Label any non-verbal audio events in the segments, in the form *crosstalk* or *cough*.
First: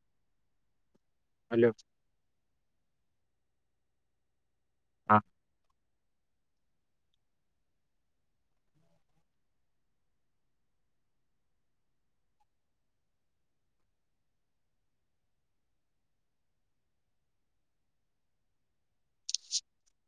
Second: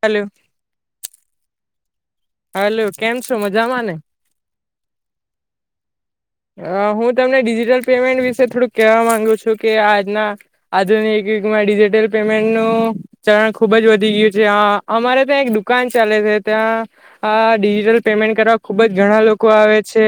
હાલો hello hello કેમ છો મજામાં ને હા અ હું તમને ડિજિટલ પેમેન્ટ વિશે થોડુંક કહેવા માંગુ છું કે આજના આધુનિક યુગમાં ડિજિટલ પેમેન્ટનું ચલણ ખુબ જ વધી ગયું છે અમારે ત્યાં એક દુકાન ચાલે છે ત્યાં આ ડિજિટલ પેમેન્ટ કરવા ખુબ જ ઘણા લોકો આવે છે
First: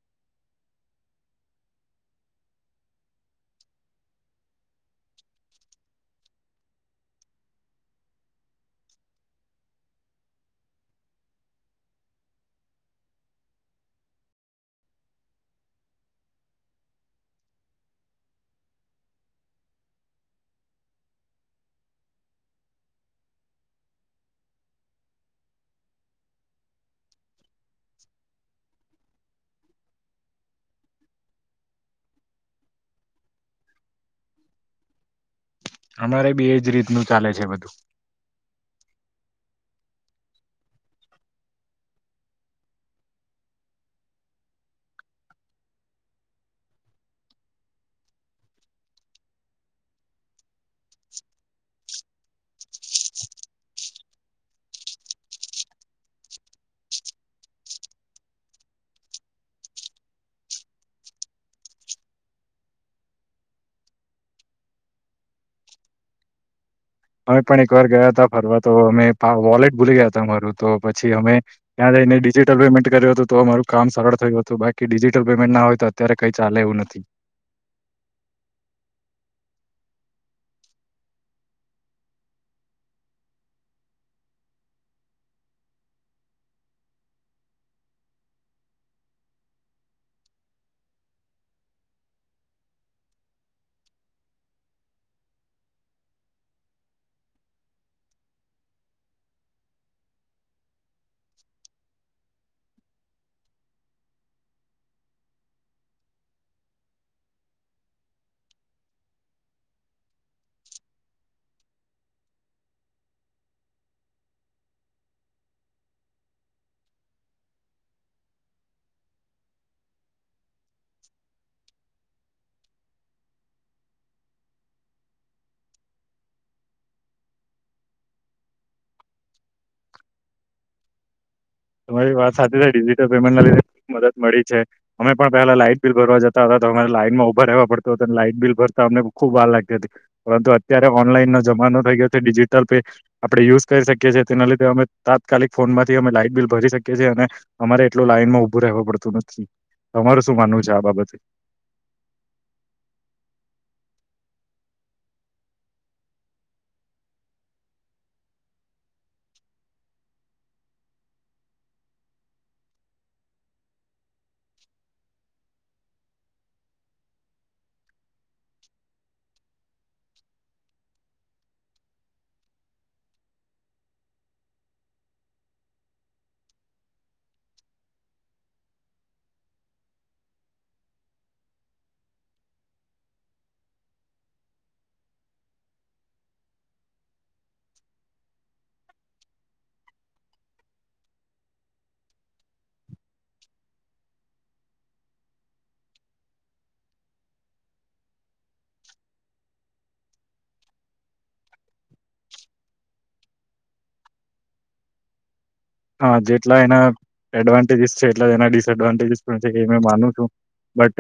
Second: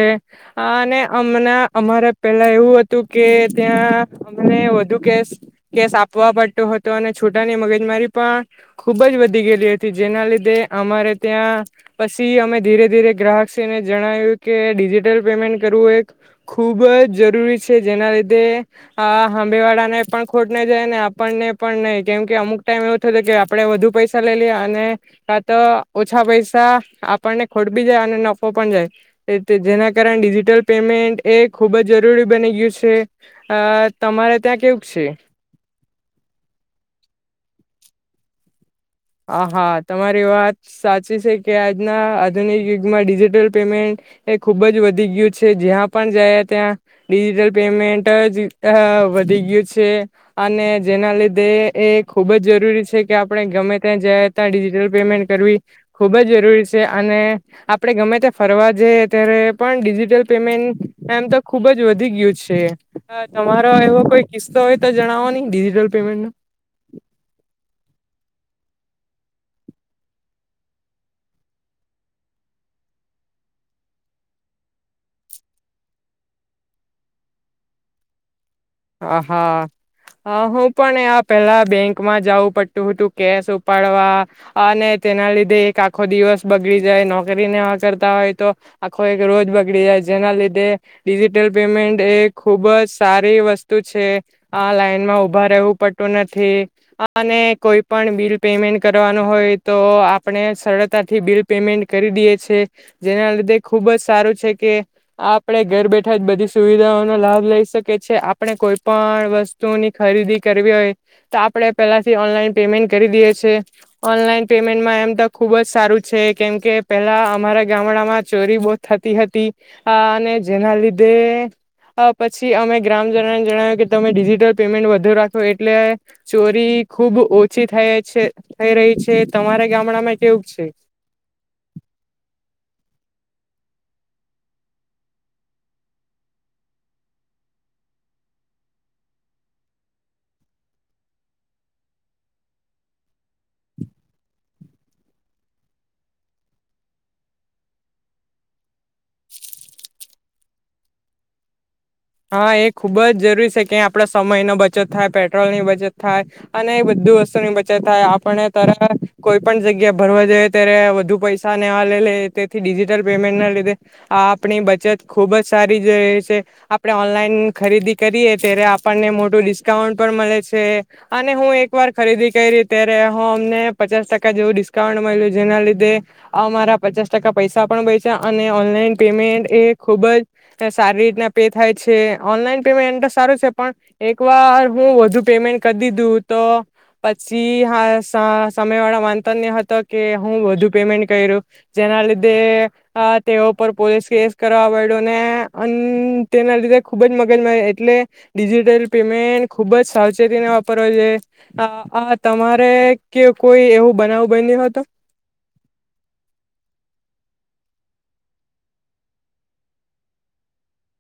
અને અમણાં અમારે પેલા એવું હતું કે ત્યાં અમને વધુ કેસ કેસ આપવા પડતો હતો અને છોટાની મગજમારી પણ ખુબ જ વધી ગયેલી હતી જેના લીધે અમારે ત્યાં પછી અમે ધીરે ધીરે ગ્રાહકશ્રીને જણાવ્યું કે ડિજિટલ પેમેન્ટ કરવું એક ખુબ જ જરૂરી છે જેના લીધે આ હંબેવાળાને પણ ખોટ ના જાય ને આપણને પણ નહી કેમ કે અમુક ટાઈમ એવો થતો કે આપણે વધુ પૈસા લઈ લએ અને આ તો ઓછા પૈસા પૈસા આપણને ખોટ બી જાય અને નફો પણ જાય જેના કારણે ડિજિટલ પેમેન્ટ એ ખૂબ જ જરૂરી બની ગયું છે તમારે ત્યાં કેવું છે અમારે બી એજ રીતનું ચાલે છે બધું, હા હા તમારી વાત સાચી છે કે આજના આધુનિક યુગમાં ડિજિટલ પેમેન્ટ એ ખુબ જ વધી ગયું છે જ્યાં પણ જયા ત્યાં ડિજિટલ પેમેન્ટ જ વધી ગયું છે. અને જેના લીધે એ ખુબ જ જરૂરી છે કે, આપણે ગમે ત્યાં જાય ત્યાં ડિજિટલ પેમેન્ટ કરવી ખુબ જ જરૂરી છે અને આપણે ગમે ત્યા ફરવા જઈ ત્યારે પણ ડિજિટલ પેમેન્ટ એમ તો ખુબ જ વધી ગયુ છે તમારો એવો કોઈ કિસ્સો હોય તો જણાવો નહીિજિટલ પેમેન્ટ ન અમે પણ એક વાર ગયા હતા ફરવા તો અમે વોલેટ ભૂલી ગયા હતા અરું તો પછી અમે ત્યાં જઈને ડિજિટલ પેમેન્ટ કર્યું હતું તો અમારું કામ સરળ થયું હતું બાકી ડિજિટલ પેમેન્ટ ના હોય તો અત્યારે કઈ ચાલે એવું નથી હ હા હું પણ એ પેલા બેંકમાં જવું પડતું હતું કેશ ઉપાડવા અને તેના લીધે એક આખો દિવસ બગડી જાય નોકરી ના કરતા હોય તો આખો એક રોજ બગડી જાય જેના લીધે ડિજિટલ પેમેન્ટ એ ખુબ જ સારી વસ્તુ આ લાઈનમાં ઉભા રહેવું પડતું નથી અને કોઈ પણ બિલ પેમેન્ટ કરવાનું હોય તો આપણે સરળતાથી બિલ પેમેન્ટ કરી દઈએ છે જેના લીધે ખુબ જ સારું છે કે આપડે ઘર બેઠા જ બધી સુવિધાઓનો લાભ લઈ શકીએ છેએ. આપણે કોઈ પણ વસ્તુની ખરીદી કરવી હોય તો આપણે પહેલાથી ઓનલાઈન પેમેન્ટ કરી દઈએ છ છેએ ઓનલાઈન પેમેન્ટમાં એમ તો ખૂબ જ સારું છે કેમકે પહેલાં અમારા ગામડામાં ચોરી બહત થતી હતી અને જેના લીધે પછી અમે ગ્રામ જણાવ્યું કે તમે ડિજિટલ પેમેન્ટ વધુ રાખો એટલે ચોરી ખુબ ઓછી થ છે થઈ રહી છે તમારા ગામડામાં કેવું છે તમારી વાત સાથે ડિજિટલ પેમેન્ટ લીધે ખબ મદદ મળી છે અમે પણ પેલા લાાઈટ બિલ ભરવા જતા હતા તો અરે લાઈન માં ઉભા રહેવા પડતો હતા અને લાઈટ બિલ ભરતા અમને ખુબ વાર લાગતી હતી પરંતુ અત્યારે ઓનલાઈન ન જમાનો થઈ ગયો છે ડિજિટલ પે આપડણે યુઝ કરી શકીએ છીએ તેના લીે અમે તાત્કાલિક ફોન માંથી અમે લાાઈટ બિલ ભરી શકીએ છેએ અને અમારે એટલું લાઈનમાં ઉભું રહેવું પડતું નથી તમારું શું માનવું છે આ બાબતે હા એ ખુબ જ જરૂરી છે કે આપડ સમય ન બચત થાય પેટ્રોલ ની બચત થાય અને એ બધું વસ્તુની બચત થાય આપણે ત્યારે કોઈ પણ જગ્યા ભરવા જઈએ ત્યારે વધુ પૈસા ન લે લે તેથી ડિજિટલ પેમેન્ટ ના લીધે આપણી બચત ખુબ જ સારી છે આપણે ઓનલાઈન ખરીદી કરીએ ત્યારે આપણને મોટું ડિસ્કાઉન્ટ પણ મળે છે અને હું એકવાર ખરીદી કરી ત્યારે હું અમને પચાસ ટકા જેવું ડિસ્કાઉન્ટ મળ્યું જેના લીધે અમારા પચાસ ટકા પૈસા પણ બય છે અને ઓનલાઈન પેમેન્ટ એ ખૂબ જ સારી રીતના પે થાય છે ઓનલાઈન પેમેન્ટ તો સારું છે પણ એક વાર હું વધુ પેમેન્ટ કર દીધું તો પછી હા સ સામે વાળા માનતન્ય હતો કે હું વધુ પેમેન્ટ કર્યું, જેના લીધે અ તેઓ પર પોલીસ કેસ કરવા વઇડો ને અમ તેના લીધે ખુબ જ મગજમાં એટલે ડિજિટલ પેમેન્ટ ખુબ જ સાવચેતીને વાપરવા જોએ આ આ તમારે કે કોઈ એવું બનાવું બન્યું હોતો? હા જેટલા એના એડવાન્ટેજીસ છે એટલા એના ડિસએડવાન્ટેજીસ પણ છે એ માનું છું, બટ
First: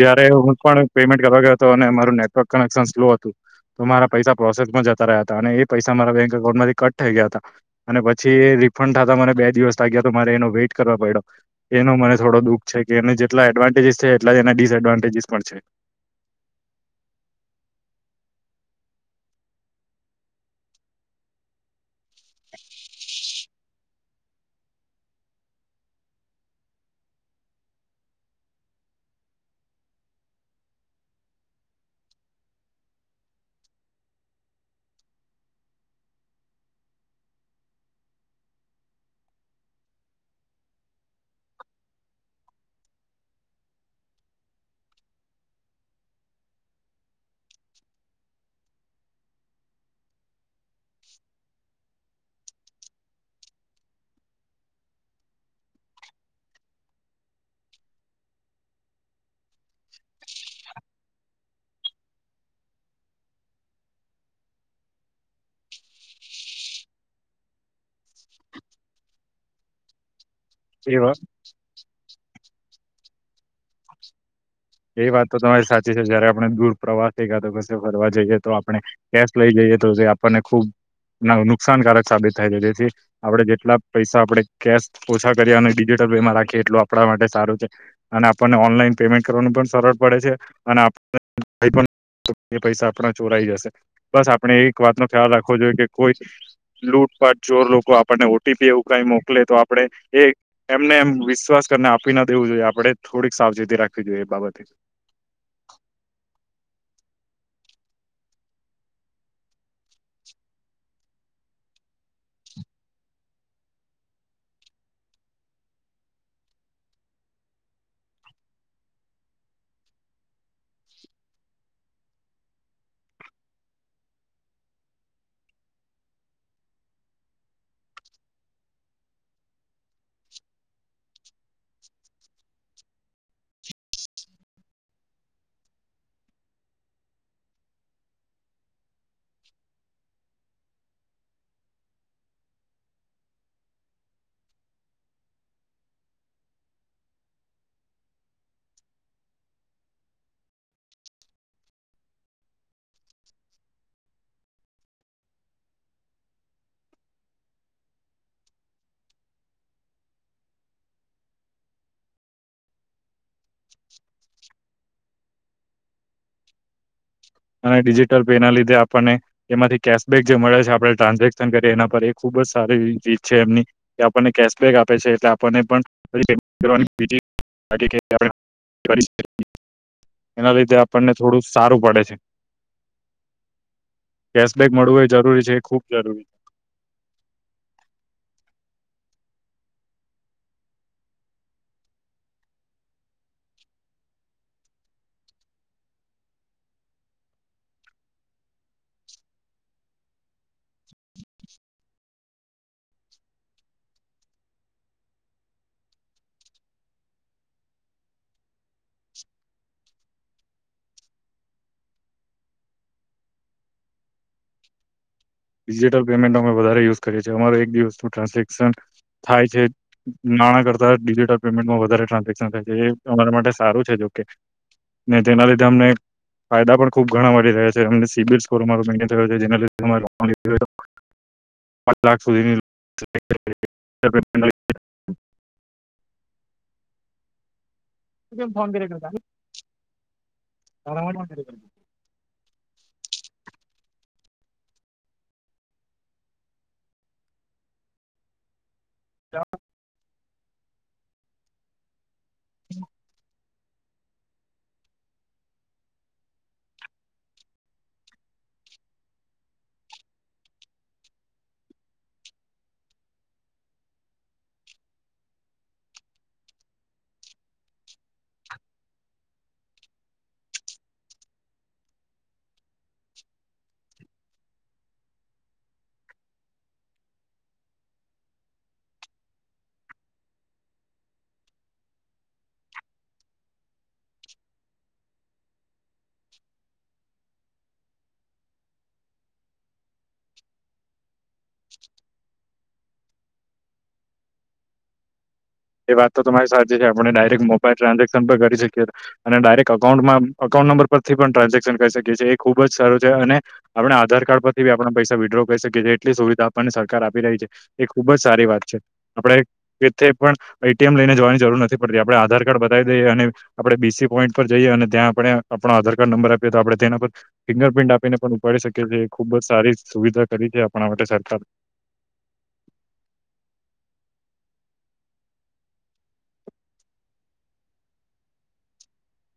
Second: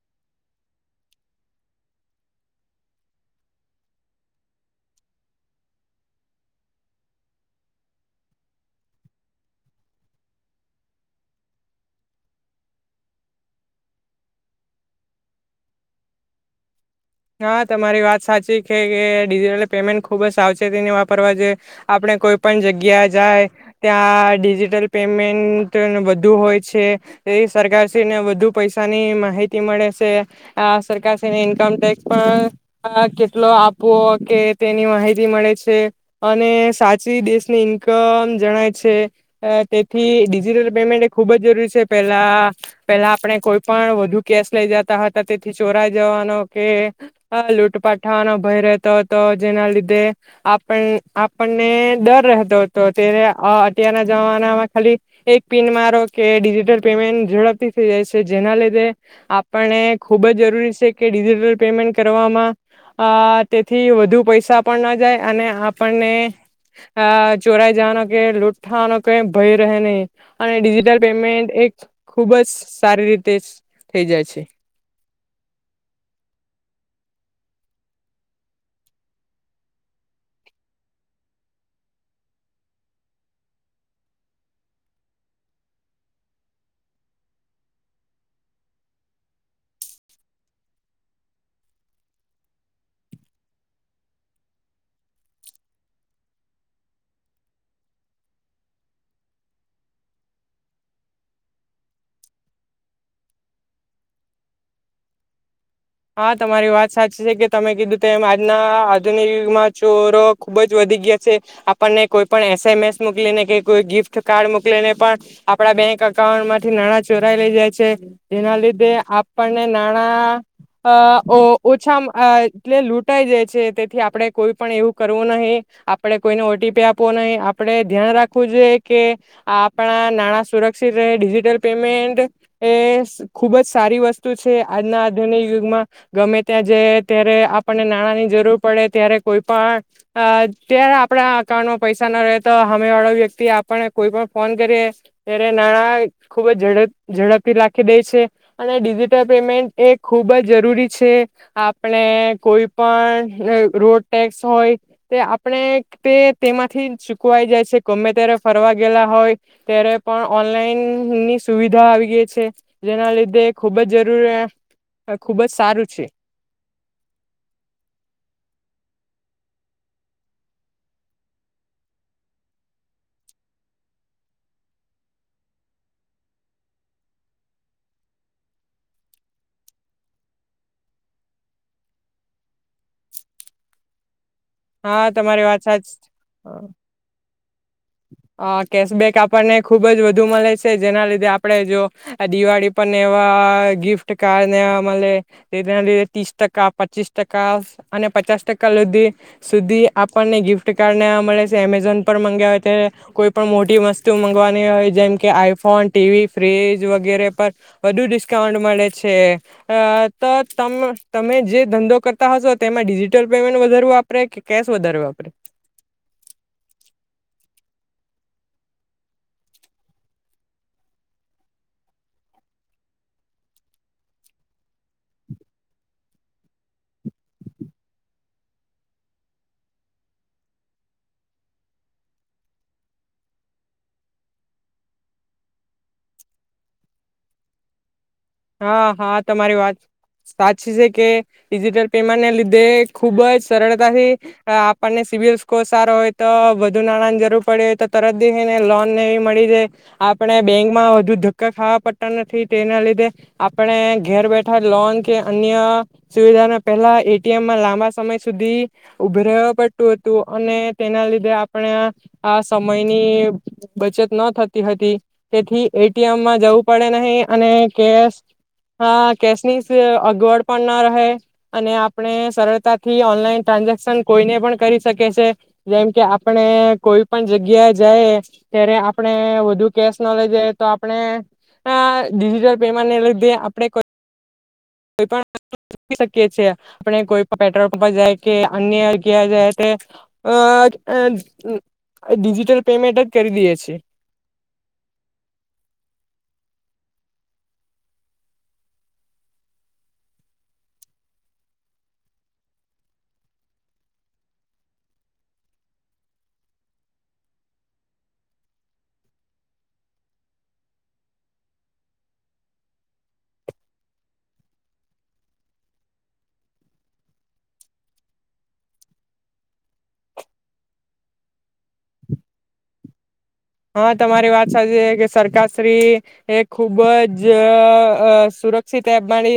જ્યારે હું પણ પેમેન્ટ કરવા ગ્યો હતો અને મારું નેટવર્ક કનેક્શન સ્લો હતું તો મારા પૈસા પ્રોસેસમાં જતા રહ્યા હતા અને એ પૈસા મારા બેંક એકકાઉન્ટમાંથી કટ થઈ ગયા હતા અને પ છી એ રિફંડ થતા મને બે દિવસ લાગ્યા તો મારે એનો વેટ કરવા પડ્યો, એનો મને થોડો દુઃખ છે કે એને જેટલા એડવાન્ટેજીસ છે એટલા જ એના ડિસએડવાન્ટેજીસ પણ છે. હા તમારી વાત સાચી છે કે ડિજિટલ પેમેન્ટ ખુબ જ સાવચેતીને વાપરવા જોએ આપણે કોઈ પણ જગ્યા જાય ત્યાં ડિજિટલ પેમેન્ટ ન બધુ હોય છે એ સરકારશ્રીને વધુ પૈસાની માહિતી મળે છે, આ સરકારશ્રીને ઇન્કમ ટેક્સ પણ આ કેટલો આપવો કે તેની માહિતી મળે છે, અને સાચી દેશની ઇન્કમ જણાય છે, તેથી ડિજિટલ પેમેન્ટ એ ખૂબ જ જરૂરી છે પેલા પેલા આપણે કોઈ પણ વધુ કેશ લઈ જતા હતા તેથી ચોરાઈ જવાનો કે લૂટ પાટ થવાનો ભય રહેતો હતો જેના લીધે આપણ આપણને ડર રહેતો હતો ત્યારે અત્યારના જમાનામાં ખાલી એક પિન મારો કે ડિજિટલ પેમેન્ટ ઝડપથી થઈ જાય છે, જેના લીધે આપણને ખુબ જ જરૂરી છે કે ડિજિટલ પેમેન્ટ કરવામાં અ તેથી વધુ પૈસા પણ ન જાય અને આપણને અ ચોરાઈ જવાનો કે લૂટ થવાનો કઇ ભય રહે નહીં. અને છે એ ડિજિટલ પેમેન્ટ એક ખુબ જ સારી રીતે જ થઈ જાય છે. એ વાત તો તમારી સાચી છે, જ્યારે આપણે દૂર પ્રવાસે કાતો કસે ફરવા જઈએ તો આપણે કેશ લઈ જઈએ તો તે આપણને ખુબ નુકસાનકારક સાબિત થાય છે જેથી આપણે જેટલા પૈસા આપણે કેશ ઓછા કરીએ અને ડિજિટલ પેમાં રાખીએ એટલું આપણા માટે સારું છે, અને આપણને ઓનલાઈન પેમેન્ટ કરવાનું પણ સરળ પડે છે અને પૈસા *unintelligible* આપડા ચોરાઈ જશે, બસ આપણે એક વાત નો ખ્યાલ રાખવો જોઈએ કે કોઈ લૂટપાટ ચોર લોકો આપર્ણે ઓ ટી પી એવું કઈ મોકલે તો આપણે એ એમને એ વિશ્વાસ કરીને આપી ના દેવું જોઈએ આપણે થોડીક સાવચેતી રાખ વી જોઈએ એ બાબતે. હા તમારી વાત સાચી છે કે તમે કીધું તેમ આજના આધુનિક યુગમાં ચોરો ખુબ જ વધી ગયા છે, આપર્ણે કોઈ પણ એસ એમ એસ મોકલીને કે કોઈ ગિફ્ટ કાર્ડ મોકલીને પણ આપડા બેંક અઉન્ટ માંથી નાણાં ચોરાય લઈ જાય છે જેના લીધે આપણને નાણા અ ઓ ઓછા અ એટલે લૂંટાઈ જાય છે, તેથી આપણે કોઈ પણ એવું કરવું નહી, આપેડે કોઈને ઓ ટી પી આપવો નહી, આપણેે ધ્યાન રાખવું જોઈ કે આપણા નાણાં સુરક્ષિત રહે ડિજિટલ પેમેન્ટ એ ખુબ જ સારી વસ્તુ છે આજના આધિક યુગમાં ગમે ત્યાં જઈ ત્યારે આપણને નાણાં ની જરૂર પડે ત્યારે કોઈ પણ અ ત્યારે આપણા અકાઉન્ટમાં પૈસા ના રહે તો હામે વાળો વ્યક્તિ આપર્ણે કોઈ પણ ફોન કરીએ, ત્યારે નાણાં ખુબ જડ ઝડપથી રાખી દે છે અને ડિજિટલ પેમેન્ટ એ ખૂબ જ જરૂરી છે આપણે કોઈ પણ રોડ ટેક્સ હોય તે આપણે તે તેમાંથી ચૂકવાઈ જાય છે ગમે ત્યારે ફરવા ગયેલા હોય ત્યારે પણ ઓનલાઈન ની સુવિધા આવી ગઈ છે જેના લીધે ખુબ જ જરૂરી હ ખુબ જ સારું છે. અને ડિજિટલ પે ના લીધે આપણને એમાંથી કેશબેક જે મળે છે આપણે ટ્રાન્ઝેક્શન કરીએ એના પર એ ખુબ જ સારી રીત છે એમની કે આપણને કેશબેક આપે છે એટલે આપણને *unintelligible* એના લીધે આપણને થોડું સારું પડે છે. કેશબેક મળવું એ હા તમારી જરૂરી છે વાત એ ખૂબ સાચ જરૂરી છે. હ કેશબેક આપણને ખુબ જ વધુ મળે છે જેના લીધે આપડણે જો દિવાળી પણને એવા ગિફ્ટ કાર્ડ ને મલે તેના લીધે ત્રીસ ટકા, પચીસ ટકા અને પચાસ ટકા લધી સુધી આપણને ગિફ્ટ કાર્ડ ને આ મળે છે, એમેઝોન પર મગાવવે કે કોઈ પણ મોટી વસ્તુ મંગવાની હોય જેમ કે આઈ ફોન, ટીવી, ફ્રીજ વગેરે પર વધુ ડિસ્કાઉન્ટ મળે છે, અ તો તમે તમે જે ધંધો કરતા હશો તેમાં ડિજિટલ પેમેન્ટ વધારું વાપરે કે કેશ વધાર વાપરે? ડિજિટલ પેમેન્ટ અમે વધારે યુઝ કરીએ છીએ અમાર એક દિવસનું ટ્રાન્ઝેક્શન થાય છે નાણાં કરતા ડિજિટલ પેમેન્ટમાં વધારે ટ્રાન્ઝેક્શન થાય છે એ અમારા માટે સારું છે જોકે, ને તેના લીધે અમને ફાયદા પણ ખુબ ઘણા મળી રહ્યા છે, એમને સીબિલ સ્કોર અમારો મેન્ટેન છે જેના લધે અમે લો ન લેવી હોય તો પાંચ લાખ સુધીની *unintelligible* કેમ ફોન હા કર્યો હા તમારી વાત સાચી છે તારા કે માટે ફોન કર્યો ડિજિટલ પેમેન્ટને લીધે ખુબ જ સરળતાથી આપણને સિવિલ સ્કોર સારો હોય તો વધુ નાણાં ની જરૂર પડે, તો તરત દેહે ને લોન ને એવી મળી જાય, આ પણે બેંક માં વધુ ધક્કા ખાવા પડ તા નથી ટેના લીધે આપણે ઘેર બેઠા લોન કે અન્ય સુવિધાને પહેલા એ ટી એમમાં લાંબા સમય સુધી ઉભે રેહે પડતું હતું અને તેના લીધે આપણે આ સમયની બચત ન થતી હતી, તેથી એ ટી એમમાં જવું પડે નહી અને કેશ હ કેશની સ અગવડ પણ ન રહે અને આપણે સરળતાથી ઓનલાઈન ટ્રાન્ઝેક્શન કોઈને પણ કરી શકે છે, જેમ કે આપણે કોઈ પણ જગ્યા જાયે, ત્યારે આપણે વધુ કેશ ન લઈ જઈએ તો આપણે અ ડિજિટલ પેમેન્ટ ને લીધે આપણે કો કોઈ પણ *unintelligible* આપડે કોઈ પણ પેટ્રોલ પંપ પર જાય કે અન્ય અગ્યાએ જાય અ અન તડીજિટલ પેમેન્ટ જ કરી દઈએ છે. એ વાત તો તમારી સાારીચી છે આપણે ડાયરેક્ટ મોબાઈલ ટ્રાન્ઝેક્શન પણ કરી શકીએ અને ડાયરેક્ટ અકાઉન્ટમાં અકાઉન્ટ નંબર પરથી પણ ટ્રાન્ઝેક્શન કરી શકીએ છીએ, એ ખુબ જ સારું છે અને આપણે આધાર કાર્ડ પરથી બી આપણે પૈસા વિડ્રો કરી શકીએ છીએ એટલી સુવિધા આપવાની સરકાર આપી રહી છે, એ ખુબ જ સારી વાત છે આપણે જે તે પણ એ ટી એમ લઈને જવાની જરૂર નથી પડતી, આપણે આધાર કાર્ડ બતાવી દઈએ અને આપણે બી સી પોઈન્ટ પર જઈએ અને ત્યાં આપણે આપણો આધાર કાર્ડ નંબર આપીએ તો આપણે તેના પર ફિંગર પ્ર્રિન્ટ આપીને પણ ઉપાડી શકીએ છીએ, ખૂબ જ સારી સુવિધા કરી છે આપણા માટે સરકાર એ હા તમારી વાત સાચી છે કે સરકારશ્રી એ ખુબ જ અ અ સુરક્ષિત એપ માળિ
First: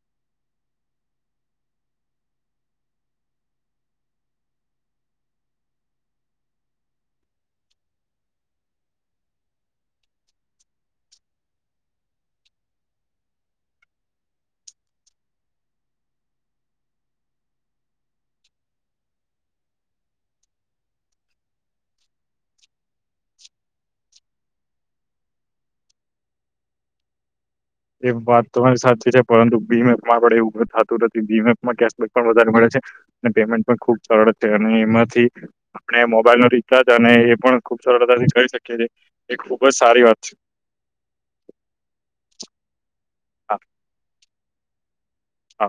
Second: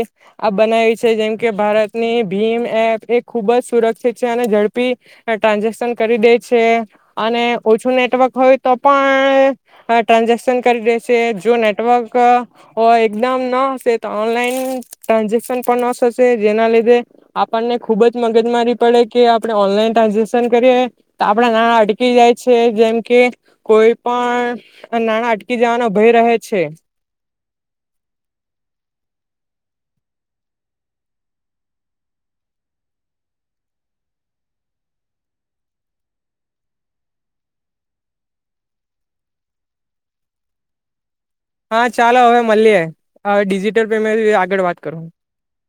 બનાવી છે જેમ કે ભારતની ભીમ એપ એ ખૂબ જ સુરક્ષિત છે અને ઝડપી ટ્રાન્ઝેક્શન કરી દે છે અને ઓછું નેટવર્ક હોય તો પણ ટ્રાન્ઝેક્શન કરી દે શે, જો નેટવર્ક અ એકદમ ન હશે તો ઓનલાઈન ટ્રાન્ઝેક્શન પણ ન થશે જેના લીધે આપણને ખુબ જ મગજમારી પડે કે આપણે ઓનલાઈન ટ્રાન્ઝેક્શન કરીએ, તો આપણા નાણાં અટકી જાય છે જેમ કે કોઈ પણ, નાણાં અટકી જવાનો ભય રહે છે. એ વાત તોરી સાથે છે પરંતુ બીમેપમાં આપણે એવું થતું નથી, બીમેપમાં કેબક પણ વધારે મળે છે અને પેમેન્ટ પણ ખૂબ સરળ છે અને એમાંથી આપણે મોબાઈલનો રીચાર્જ અને એ પણ ખૂબ સરળતાથી કરી શકી છેએ, એ ખુબ જ સારી વાત છે. હા ચાલો હવે મલીએ. હ ડીજિટલ પેમેન્ટ થી *unintelligible* આગળ વાત કરો? હ.